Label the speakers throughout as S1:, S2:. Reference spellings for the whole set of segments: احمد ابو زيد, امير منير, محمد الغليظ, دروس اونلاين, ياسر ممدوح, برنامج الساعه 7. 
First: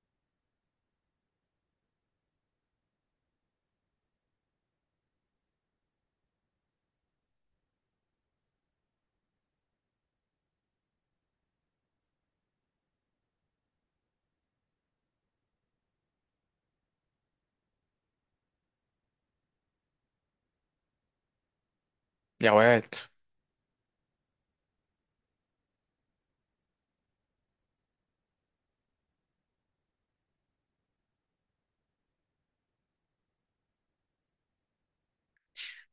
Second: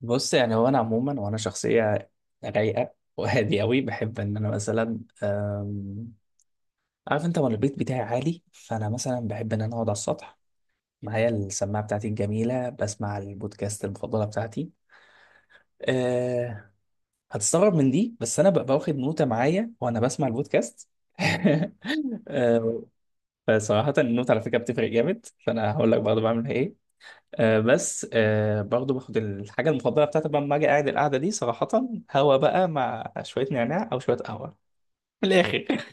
S1: بص يعني هو انا عموما وانا شخصيه رايقه وهادي قوي، بحب ان انا مثلا عارف انت، وانا البيت بتاعي عالي، فانا مثلا بحب ان انا اقعد على السطح معايا السماعه بتاعتي الجميله، بسمع البودكاست المفضله بتاعتي. أه، هتستغرب من دي بس انا ببقى واخد نوته معايا وانا بسمع البودكاست.
S2: يا
S1: أه،
S2: واد،
S1: فصراحه النوت على فكره بتفرق جامد، فانا هقول لك برضه بعمل ايه. آه بس آه برضو باخد الحاجة المفضلة بتاعتي بقى لما أجي قاعد القعدة دي صراحة، هوا بقى مع شوية نعناع أو شوية قهوة. من الآخر.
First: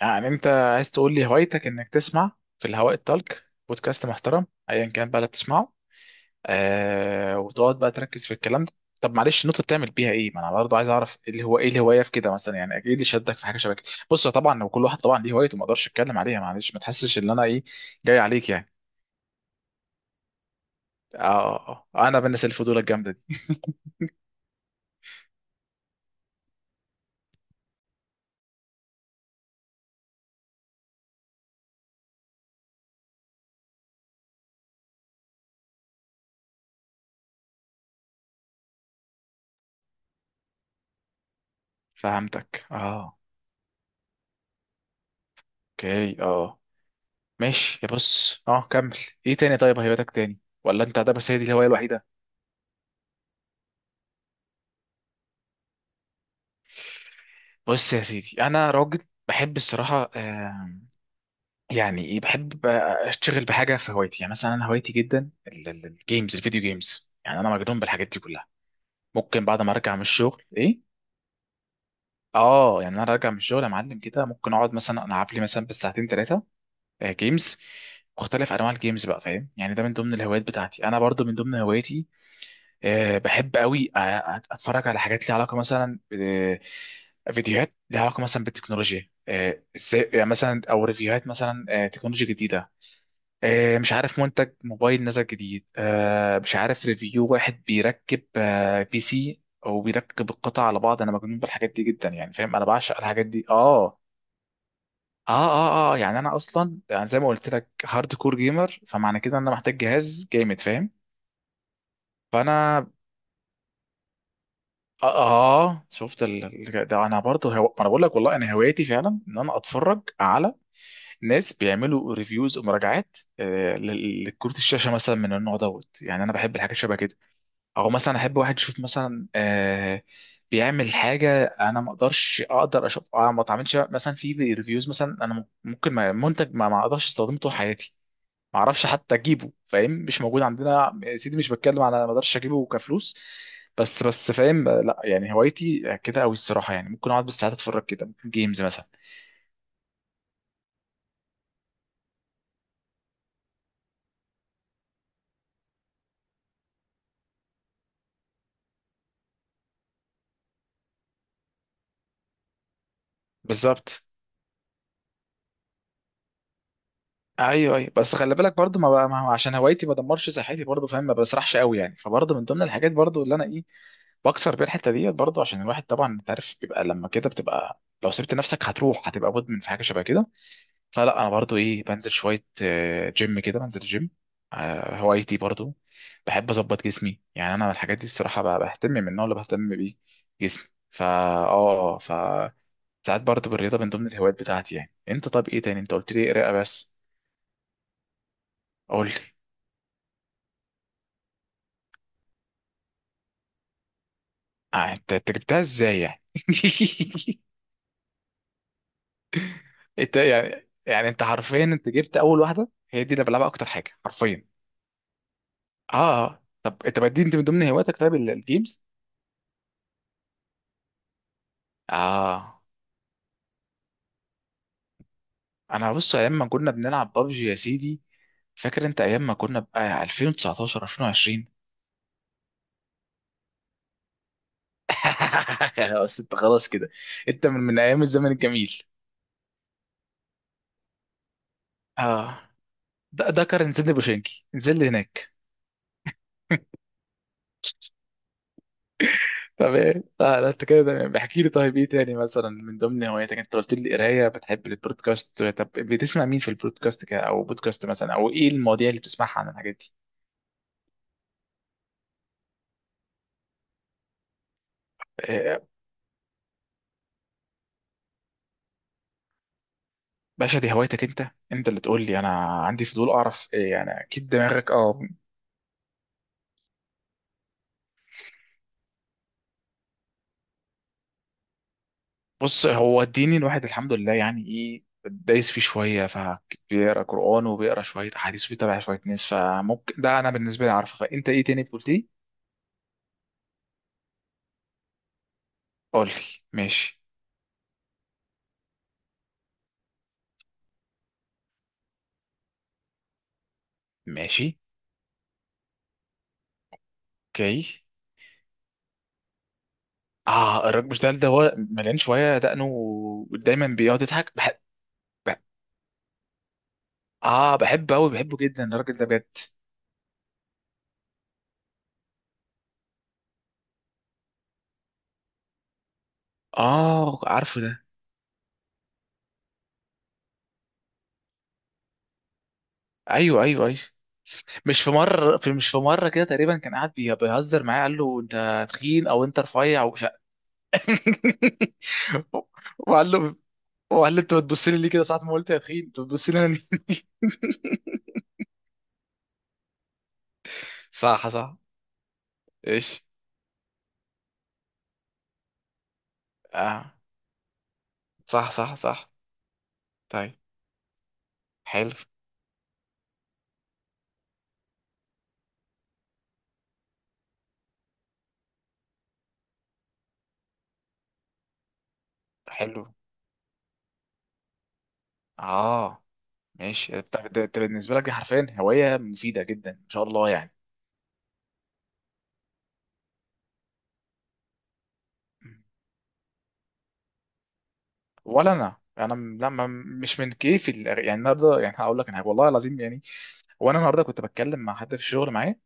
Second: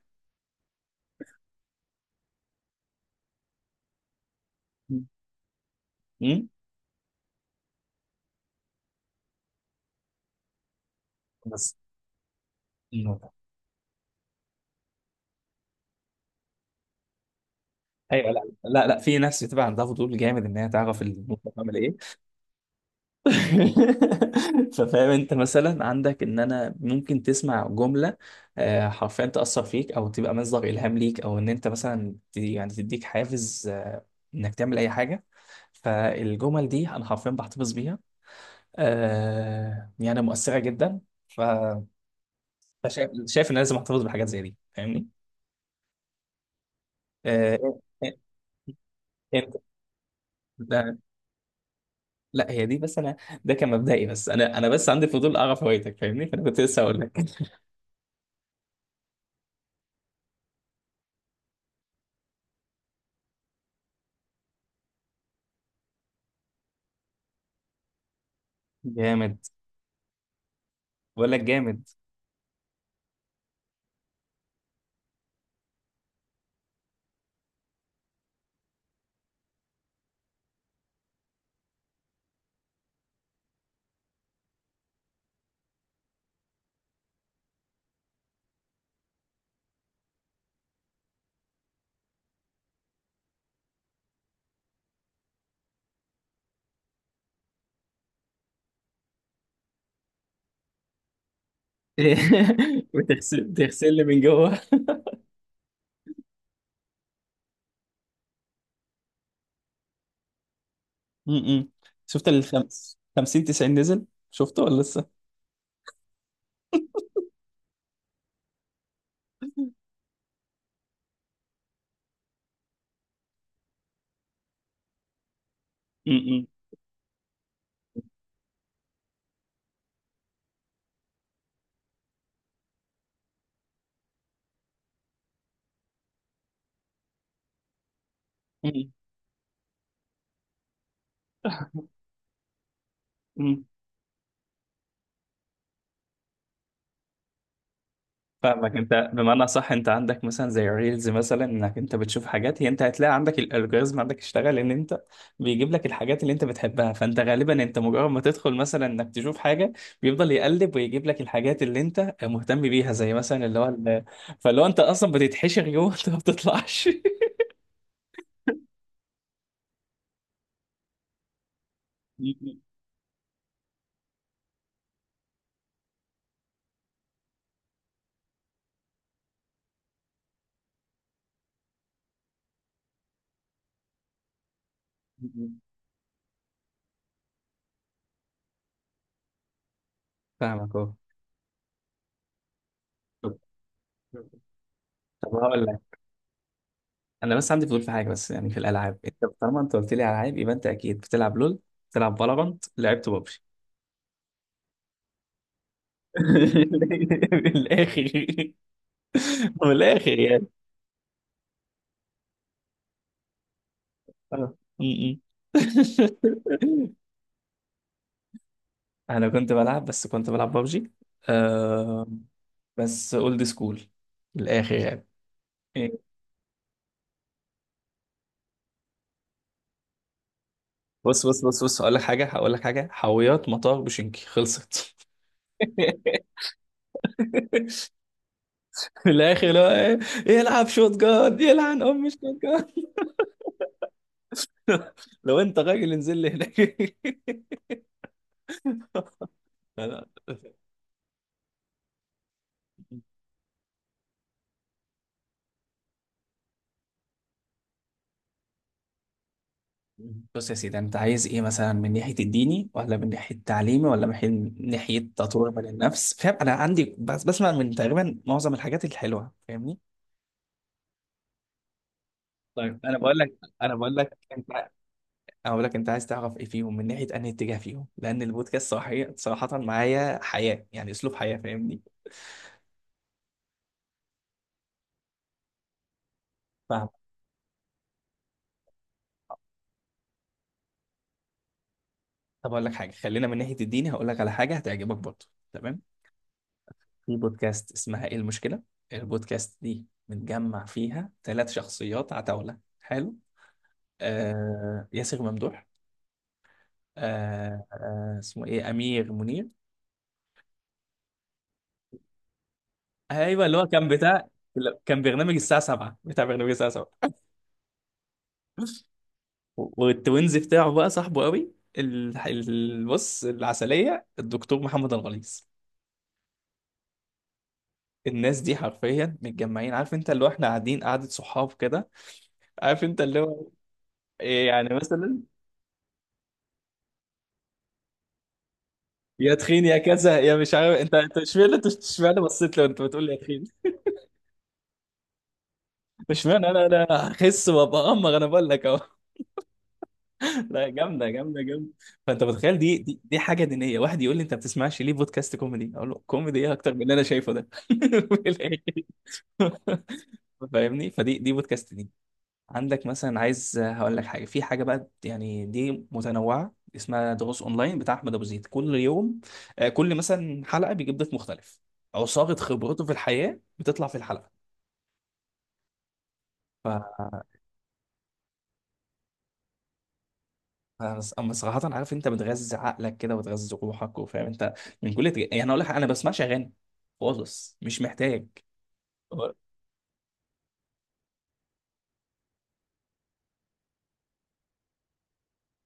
S2: يعني انت عايز تقول لي هوايتك انك تسمع في الهواء الطلق بودكاست محترم ايا كان بقى اللي بتسمعه.
S1: أمم،
S2: وتقعد بقى تركز في الكلام ده. طب معلش النقطه بتعمل بيها ايه؟ ما انا برضه عايز اعرف ايه اللي هو ايه
S1: بس
S2: الهوايه في كده مثلا، يعني ايه اللي
S1: النوتة.
S2: شدك في حاجه شبه كده؟ بص، طبعا هو كل واحد طبعا ليه هوايته، ما اقدرش اتكلم عليها، معلش ما تحسش ان انا ايه جاي
S1: أيوة لا
S2: عليك يعني.
S1: لا لا، في ناس بتبقى عندها فضول جامد إن هي تعرف النوتة بتعمل
S2: اه،
S1: إيه.
S2: انا بالناس الفضول الجامده دي.
S1: ففاهم أنت، مثلا عندك إن أنا ممكن تسمع جملة آه، حرفيا تأثر فيك أو تبقى مصدر إلهام ليك، أو إن أنت مثلا يعني تديك حافز إنك تعمل أي حاجة. فالجمل دي أنا حرفيا بحتفظ بيها، آه يعني مؤثرة جدا. ف-
S2: فهمتك،
S1: فشايف
S2: اه.
S1: شايف ان أنا لازم احتفظ بحاجات زي دي فاهمني.
S2: اوكي، اه.
S1: آه.
S2: ماشي، يا بص اه كمل. ايه
S1: انت،
S2: تاني؟ طيب هوايتك تاني، ولا
S1: لا,
S2: انت ده بس هي دي الهوايه الوحيده؟
S1: لا هي دي بس انا، ده كان مبدئي، بس انا بس عندي فضول اعرف هوايتك فاهمني، فانا كنت لسه هقول لك.
S2: بص يا سيدي، انا راجل بحب الصراحه. يعني ايه، بحب بقى اشتغل بحاجه في هوايتي. يعني مثلا انا هوايتي جدا الجيمز، الفيديو جيمز. يعني انا مجنون بالحاجات دي كلها.
S1: جامد،
S2: ممكن بعد ما ارجع من الشغل ايه،
S1: بقول لك جامد.
S2: اه، يعني انا راجع من الشغل يا معلم كده ممكن اقعد مثلا العب لي مثلا بالساعتين ثلاثه جيمز. مختلف انواع الجيمز بقى، فاهم؟ يعني ده من ضمن الهوايات بتاعتي. انا برضو من ضمن هواياتي، بحب قوي اتفرج على حاجات ليها علاقه مثلا، فيديوهات ليها علاقه مثلا بالتكنولوجيا، ازاي يعني مثلا، او ريفيوهات مثلا، تكنولوجيا جديده، مش عارف منتج موبايل نزل جديد، مش عارف ريفيو واحد بيركب، بي سي، او بيركب القطع على بعض. انا مجنون بالحاجات دي جدا، يعني فاهم، انا بعشق الحاجات دي،
S1: بتغسل تغسل
S2: اه.
S1: لي من جوه.
S2: اه يعني انا اصلا، يعني زي ما قلت لك، هارد كور جيمر، فمعنى كده ان انا محتاج جهاز جامد، فاهم؟
S1: م- م. شفت
S2: فانا
S1: الخمس 50 90 نزل؟ شفته ولا
S2: اه،
S1: لسه؟
S2: شفت ده انا برضه انا بقول لك والله انا هوايتي فعلا ان انا
S1: م-
S2: اتفرج على ناس بيعملوا ريفيوز ومراجعات، لكروت الشاشه مثلا من النوع دوت. يعني انا
S1: م.
S2: بحب الحاجات شبه كده، او مثلا احب واحد يشوف مثلا، بيعمل حاجه انا ما اقدرش اقدر اشوف، ما اتعاملش مثلا في ريفيوز مثلا. انا ممكن منتج ما اقدرش استخدمه طول حياتي، معرفش
S1: م-
S2: حتى اجيبه، فاهم؟ مش موجود عندنا يا سيدي، مش بتكلم على ما اقدرش اجيبه كفلوس.
S1: م.
S2: بس فاهم؟ لا يعني هوايتي كده قوي الصراحه، يعني ممكن اقعد بالساعات اتفرج كده، ممكن جيمز
S1: فاهمك،
S2: مثلا.
S1: انت بمعنى صح انت عندك مثلا زي ريلز مثلا، انك انت بتشوف حاجات، هي انت هتلاقي عندك الالجوريزم عندك اشتغل ان انت بيجيب لك الحاجات اللي انت بتحبها، فانت غالبا انت مجرد ما تدخل مثلا انك تشوف حاجه بيفضل يقلب ويجيب لك الحاجات اللي انت مهتم بيها، زي مثلا اللي هو ال-،
S2: بالظبط.
S1: فاللي هو انت اصلا بتتحشر جوه. انت ما بتطلعش.
S2: ايوه، بس خلي بالك برضو ما, بقى، ما هو عشان هوايتي ما دمرش صحتي برضو، فاهم؟ ما بسرحش قوي يعني. فبرضو من ضمن الحاجات برضو اللي انا ايه بكسر بيها الحته ديت برضو، عشان الواحد طبعا انت عارف بيبقى لما كده بتبقى لو سبت نفسك هتروح هتبقى مدمن في حاجه شبه كده. فلا انا برضو ايه بنزل شويه، جيم كده، بنزل جيم. هوايتي برضو بحب اظبط جسمي. يعني انا من الحاجات دي الصراحه بهتم، من النوع اللي بهتم بيه جسمي.
S1: فاهمك اهو.
S2: فا اه ف ساعات
S1: طب،
S2: برضو بالرياضه من ضمن الهوايات بتاعتي. يعني انت
S1: طب
S2: طب ايه
S1: هقول
S2: تاني؟
S1: لك.
S2: انت قلت لي قراءه بس.
S1: انا بس عندي فضول في حاجه بس، يعني في الالعاب،
S2: قول
S1: انت
S2: لي.
S1: طالما انت قلت لي على العاب يبقى انت اكيد بتلعب لول، بتلعب فالورانت، لعبت ببجي.
S2: انت، أنت جبتها ازاي يعني؟
S1: من الاخر، من
S2: انت
S1: الاخر يعني.
S2: يعني، يعني انت حرفيا انت جبت اول واحده، هي دي اللي بلعبها اكتر حاجه حرفيا.
S1: آه. م- م.
S2: اه، طب انت بدي انت من ضمن هواياتك طيب الجيمز؟
S1: انا كنت بلعب، بس كنت بلعب ببجي آه،
S2: اه،
S1: بس اولد سكول، من الاخر يعني.
S2: انا
S1: إيه.
S2: بص ايام ما كنا بنلعب بابجي يا سيدي، فاكر انت ايام ما كنا بقى 2019
S1: بص بص
S2: 2020؟
S1: بص بص، هقول لك حاجه، هقول لك حاجه، حاويات مطار بوشنكي خلصت.
S2: بس انت خلاص كده، انت من من ايام الزمن الجميل.
S1: في الاخر لو إيه، يلعب شوت جارد، يلعن ام
S2: اه،
S1: شوت جارد.
S2: ده كان نزل لي بوشنكي نزل لي هناك.
S1: لو انت راجل انزل لي هناك.
S2: طب
S1: لا.
S2: ايه،
S1: لا.
S2: لا لا انت كده تمام، احكي لي. طيب ايه تاني مثلا من ضمن هواياتك؟ انت قلت لي قرايه، بتحب البودكاست، طب بتسمع مين في البودكاست كده، او بودكاست مثلا، او ايه المواضيع اللي بتسمعها عن الحاجات دي؟
S1: بص يا سيدي، انت عايز ايه مثلا؟ من ناحيه الديني، ولا من ناحيه تعليمي، ولا من ناحيه تطوير
S2: آه،
S1: من النفس فاهم؟ انا عندي بس بسمع من تقريبا معظم الحاجات الحلوه فاهمني.
S2: باشا دي هوايتك انت، انت اللي تقول لي. انا
S1: طيب
S2: عندي
S1: انا
S2: فضول
S1: بقول لك،
S2: اعرف إيه
S1: انا بقول
S2: يعني،
S1: لك
S2: اكيد
S1: انت،
S2: دماغك اه.
S1: انا بقول لك انت عايز تعرف ايه فيهم، من ناحيه انهي اتجاه فيهم، لان البودكاست صراحه صراحه معايا حياه، يعني اسلوب حياه فاهمني.
S2: بص هو الديني الواحد الحمد لله يعني ايه دايس فيه شويه،
S1: فاهم.
S2: فبيقرا قران وبيقرا شويه احاديث وبيتابع شويه ناس. فممكن ده انا بالنسبه لي عارفه، فانت ايه تاني قلت لي؟
S1: طب اقول لك حاجه، خلينا من ناحيه الديني، هقول لك على حاجه هتعجبك برضه. تمام.
S2: قول لي. ماشي.
S1: في بودكاست اسمها ايه المشكله، البودكاست دي بنجمع فيها ثلاث شخصيات عتاوله حلو،
S2: ماشي.
S1: آه ياسر ممدوح، آه
S2: اوكي،
S1: آه اسمه ايه امير منير،
S2: اه، الراجل مش ده هو مليان شويه دقنه،
S1: ايوه اللي هو
S2: ودايما
S1: كان
S2: بيقعد
S1: بتاع،
S2: يضحك. بحب،
S1: كان برنامج
S2: بحب-
S1: الساعه 7، بتاع برنامج الساعه 7،
S2: اه بحبه قوي، بحبه جدا الراجل ده بجد.
S1: والتوينز بتاعه بقى صاحبه قوي ال- ال-، بص العسليه الدكتور محمد الغليظ.
S2: اه، عارفه ده.
S1: الناس دي حرفيا متجمعين عارف انت، اللي هو احنا قاعدين قعده صحاب كده عارف انت، اللي
S2: ايوه
S1: هو
S2: ايوه ايوه،
S1: إيه يعني
S2: مش في
S1: مثلا،
S2: مره في مش في مره كده تقريبا كان قاعد بيهزر معايا، قال له انت تخين او
S1: يا
S2: انت
S1: تخين يا
S2: رفيع.
S1: كذا يا مش عارف، انت انت اشمعنى، انت اشمعنى بصيت لو انت بتقول
S2: وقال
S1: لي يا
S2: له
S1: تخين؟
S2: وقال له انت بتبص لي ليه كده ساعة ما قلت؟ يا اخي انت بتبص لي
S1: اشمعنى
S2: انا
S1: انا
S2: ليه؟
S1: هخس وابقى امر؟ انا بقول لك اهو، لا جامده
S2: صح
S1: جامده
S2: صح.
S1: جامده. فانت متخيل؟ دي
S2: ايش،
S1: دي, دي حاجه دينيه، واحد يقول لي انت ما بتسمعش ليه بودكاست كوميدي؟ اقول له كوميدي ايه اكتر من اللي
S2: اه،
S1: انا شايفه ده؟ في
S2: صح
S1: الآخر.
S2: صح صح. طيب،
S1: فاهمني، فدي بودكاست دي.
S2: حلو.
S1: عندك مثلا، عايز هقول لك حاجه في حاجه بقى، يعني دي متنوعه، اسمها دروس اونلاين بتاع احمد ابو زيد، كل يوم آه، كل مثلا حلقه بيجيب ضيف مختلف، عصاره خبرته
S2: حلو،
S1: في الحياه بتطلع في
S2: اه. ماشي، طب
S1: الحلقه.
S2: ده بالنسبة لك دي حرفيا هواية مفيدة جدا ان شاء الله يعني.
S1: انا أما صراحه، عارف انت بتغذي عقلك كده وتغذي روحك وفاهم انت من كل تج...، يعني اقول لك حاجة، انا بسمعش اغاني خالص، مش محتاج.
S2: ولا انا، انا
S1: هو-
S2: م- لا ما- مش من كيفي يعني النهارده، يعني هقول لك انا والله العظيم يعني، وانا النهارده كنت بتكلم مع حد في الشغل معايا.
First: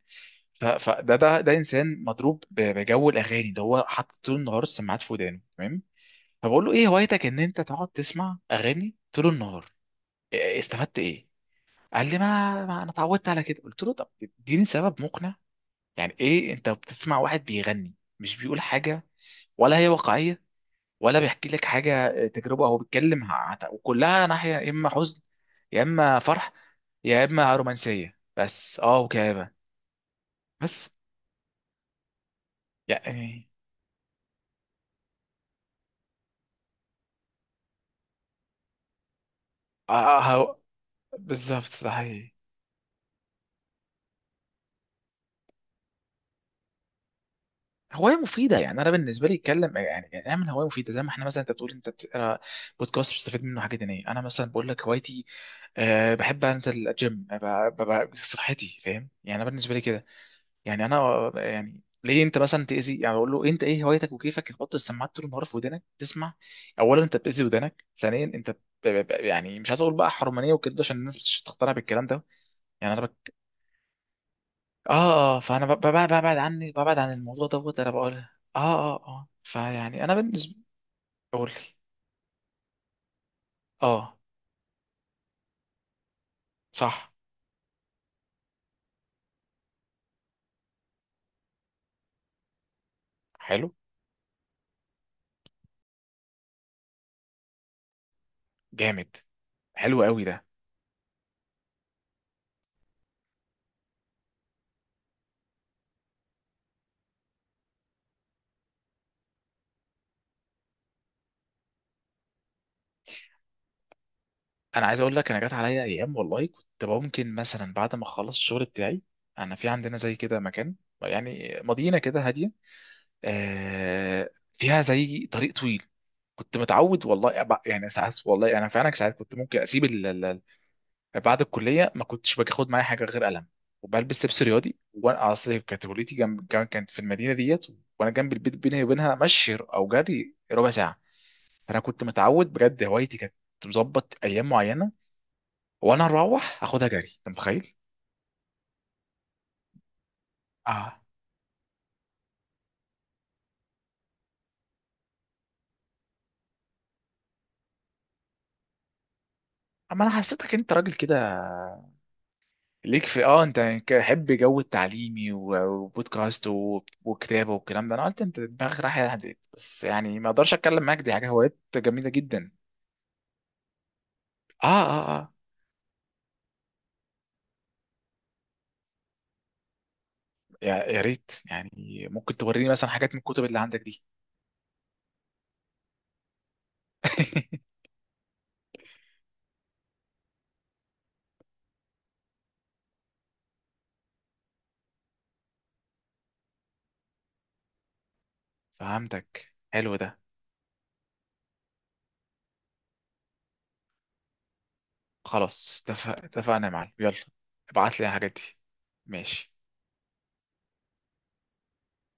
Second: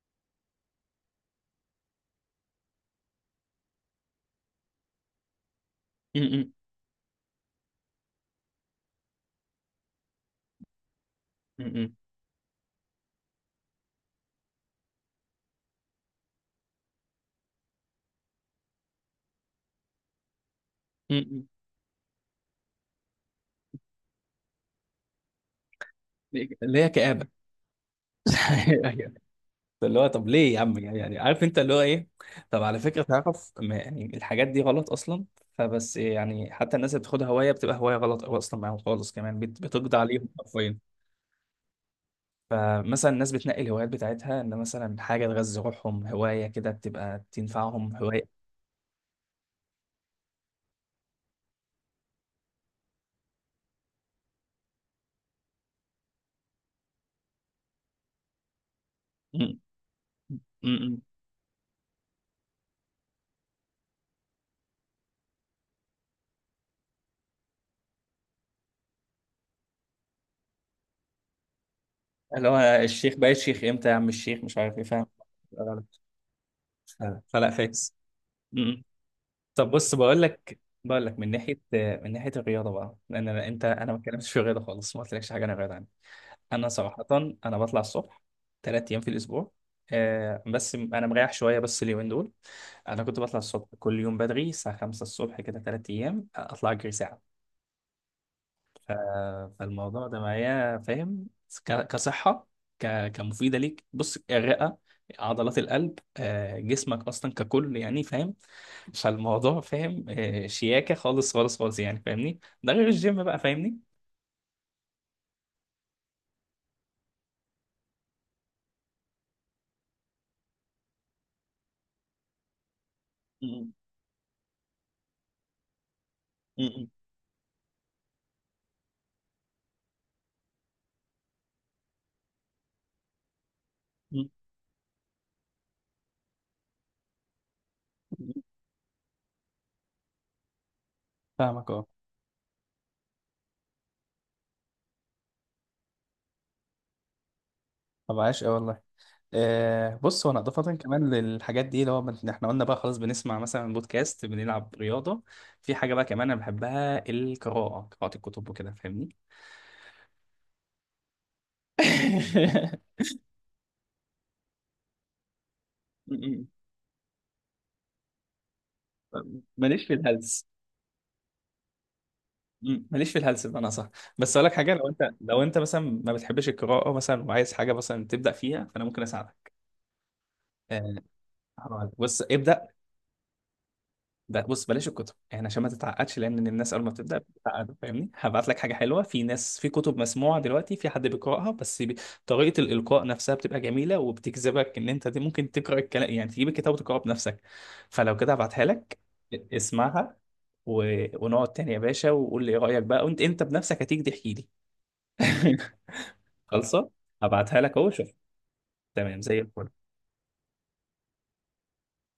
S2: فده ده انسان مضروب بجو الاغاني، ده هو حاطط طول النهار السماعات في ودانه تمام.
S1: م- م-
S2: فبقول له ايه هوايتك ان انت تقعد تسمع اغاني طول النهار؟ استفدت ايه؟
S1: م-
S2: قال لي ما انا اتعودت على كده. قلت له طب اديني سبب مقنع. يعني ايه انت بتسمع واحد بيغني مش بيقول حاجه، ولا هي واقعيه،
S1: م-
S2: ولا
S1: م-،
S2: بيحكي لك حاجه، تجربه هو بيتكلم وكلها ناحيه، يا اما حزن، يا اما فرح،
S1: اللي هي
S2: يا
S1: كآبة.
S2: اما رومانسيه بس، اه،
S1: أيوة.
S2: وكآبة
S1: اللي هو طب ليه يا عم؟
S2: بس
S1: يعني عارف انت اللي هو ايه، طب على فكره
S2: يعني.
S1: تعرف يعني الحاجات دي غلط اصلا، فبس إيه، يعني حتى الناس اللي بتاخدها هوايه بتبقى هوايه غلط، او اصلا معاهم خالص كمان بتقضي عليهم
S2: هو
S1: حرفيا.
S2: بالظبط ده حقيقي.
S1: فمثلا الناس بتنقي الهوايات بتاعتها ان مثلا حاجه تغذي روحهم، هوايه كده بتبقى تنفعهم
S2: هواية
S1: هوايه.
S2: مفيدة، يعني أنا بالنسبة لي أتكلم، يعني يعني أعمل هواية مفيدة زي ما إحنا مثلا، أنت بتقول أنت بتقرا بودكاست بتستفيد منه حاجة دينية، أنا مثلا بقول لك هوايتي أه بحب أنزل الجيم صحتي، فاهم؟ يعني أنا بالنسبة لي كده، يعني
S1: م-م.
S2: انا يعني ليه انت مثلا تاذي؟ يعني اقول له انت ايه هوايتك وكيفك تحط السماعات طول النهار في ودانك تسمع؟ اولا انت بتاذي ودانك، ثانيا انت يعني مش عايز اقول بقى حرمانيه وكده عشان الناس مش تقتنع بالكلام ده.
S1: اللي هو
S2: يعني انا
S1: الشيخ،
S2: بك...
S1: بقيت شيخ امتى يا عم الشيخ؟ مش عارف ايه فاهم؟
S2: اه اه فانا ب...
S1: غلط.
S2: ببعد ببعد عني، ببعد
S1: ف-
S2: عن الموضوع
S1: فلا
S2: دوت. انا
S1: فاكس.
S2: بقول اه
S1: م-م.
S2: اه اه،
S1: طب بص،
S2: فيعني انا
S1: بقول
S2: بالنسبه.
S1: لك بقول لك من
S2: اقول
S1: ناحيه
S2: لي.
S1: من ناحيه الرياضه بقى، لان انت، انا ما
S2: اه.
S1: اتكلمتش في الرياضه خالص، ما قلتلكش حاجه عن الرياضه عني. انا صراحه،
S2: صح.
S1: انا بطلع الصبح ثلاث ايام في الاسبوع، آه بس انا مريح شويه بس اليومين دول، انا كنت بطلع الصبح
S2: حلو.
S1: كل يوم بدري الساعه 5 الصبح كده، ثلاث ايام اطلع اجري ساعه. ف-
S2: جامد. حلو
S1: فالموضوع ده
S2: قوي ده.
S1: معايا فاهم، كصحة، كمفيدة ليك، بص الرئة، عضلات القلب آه، جسمك أصلا ككل يعني فاهم، فالموضوع فاهم آه، شياكة خالص خالص خالص، يعني فاهمني، ده غير الجيم بقى فاهمني.
S2: انا عايز اقول لك، انا جات عليا ايام والله كنت ممكن مثلا بعد ما اخلص الشغل بتاعي، انا في عندنا زي كده مكان، يعني مدينه كده هاديه،
S1: م-
S2: آه فيها زي طريق طويل، كنت
S1: م-
S2: متعود والله يعني ساعات، والله انا فعلا ساعات كنت ممكن اسيب بعد الكليه ما كنتش باخد معايا حاجه غير قلم، وبلبس
S1: م-
S2: لبس رياضي. وانا اصل كانت كليتي جنب كانت في المدينه ديت، وانا جنب
S1: م-.
S2: البيت، بيني وبينها مشي او جري ربع ساعه.
S1: فاهمك
S2: فانا
S1: اه.
S2: كنت متعود بجد، هوايتي كانت مظبط ايام معينه وانا اروح اخدها جري، انت متخيل؟
S1: طب عاش أوي والله. آه بص، هو انا اضافه
S2: اه،
S1: كمان للحاجات دي اللي هو احنا قلنا بقى خلاص بنسمع مثلا بودكاست، بنلعب رياضه، في حاجه بقى كمان انا بحبها، القراءه، قراءه الكتب وكده فاهمني.
S2: اما انا حسيتك انت راجل كده ليك في اه، انت حب جو التعليمي وبودكاست
S1: م-
S2: وكتابه والكلام ده، انا قلت انت دماغك رايحه
S1: م.
S2: هديت، بس
S1: ماليش في
S2: يعني ما
S1: الهلس،
S2: اقدرش اتكلم معاك، دي حاجه، هوايات جميله جدا.
S1: م- ماليش في الهلس بمعنى صح. بس اقول لك
S2: اه
S1: حاجه، لو انت
S2: اه اه،
S1: لو انت مثلا ما بتحبش القراءه مثلا وعايز حاجه مثلا تبدا فيها، فانا ممكن اساعدك.
S2: يا
S1: آه،
S2: يا ريت
S1: هقول لك.
S2: يعني،
S1: بص
S2: ممكن توريني
S1: ابدا،
S2: مثلا حاجات من الكتب اللي عندك دي؟
S1: ده بص بلاش الكتب، يعني عشان ما تتعقدش، لان الناس اول ما بتبدا بتتعقد فاهمني، هبعت لك حاجه حلوه، في ناس في كتب مسموعه دلوقتي، في حد بيقراها بس طريقه الالقاء نفسها بتبقى جميله وبتجذبك ان انت دي ممكن تقرا الكلام، يعني تجيب الكتاب وتقراه بنفسك. فلو كده هبعتها لك،
S2: فهمتك، حلو
S1: اسمعها،
S2: ده.
S1: ونقعد تاني يا باشا وقول لي ايه رايك بقى، وانت انت بنفسك هتيجي تحكي لي.
S2: خلاص، اتفق، اتفقنا يا
S1: خلصه،
S2: معلم، يلا
S1: هبعتها لك اهو
S2: ابعت لي
S1: شوف.
S2: الحاجات دي.
S1: تمام زي
S2: ماشي.
S1: الفل.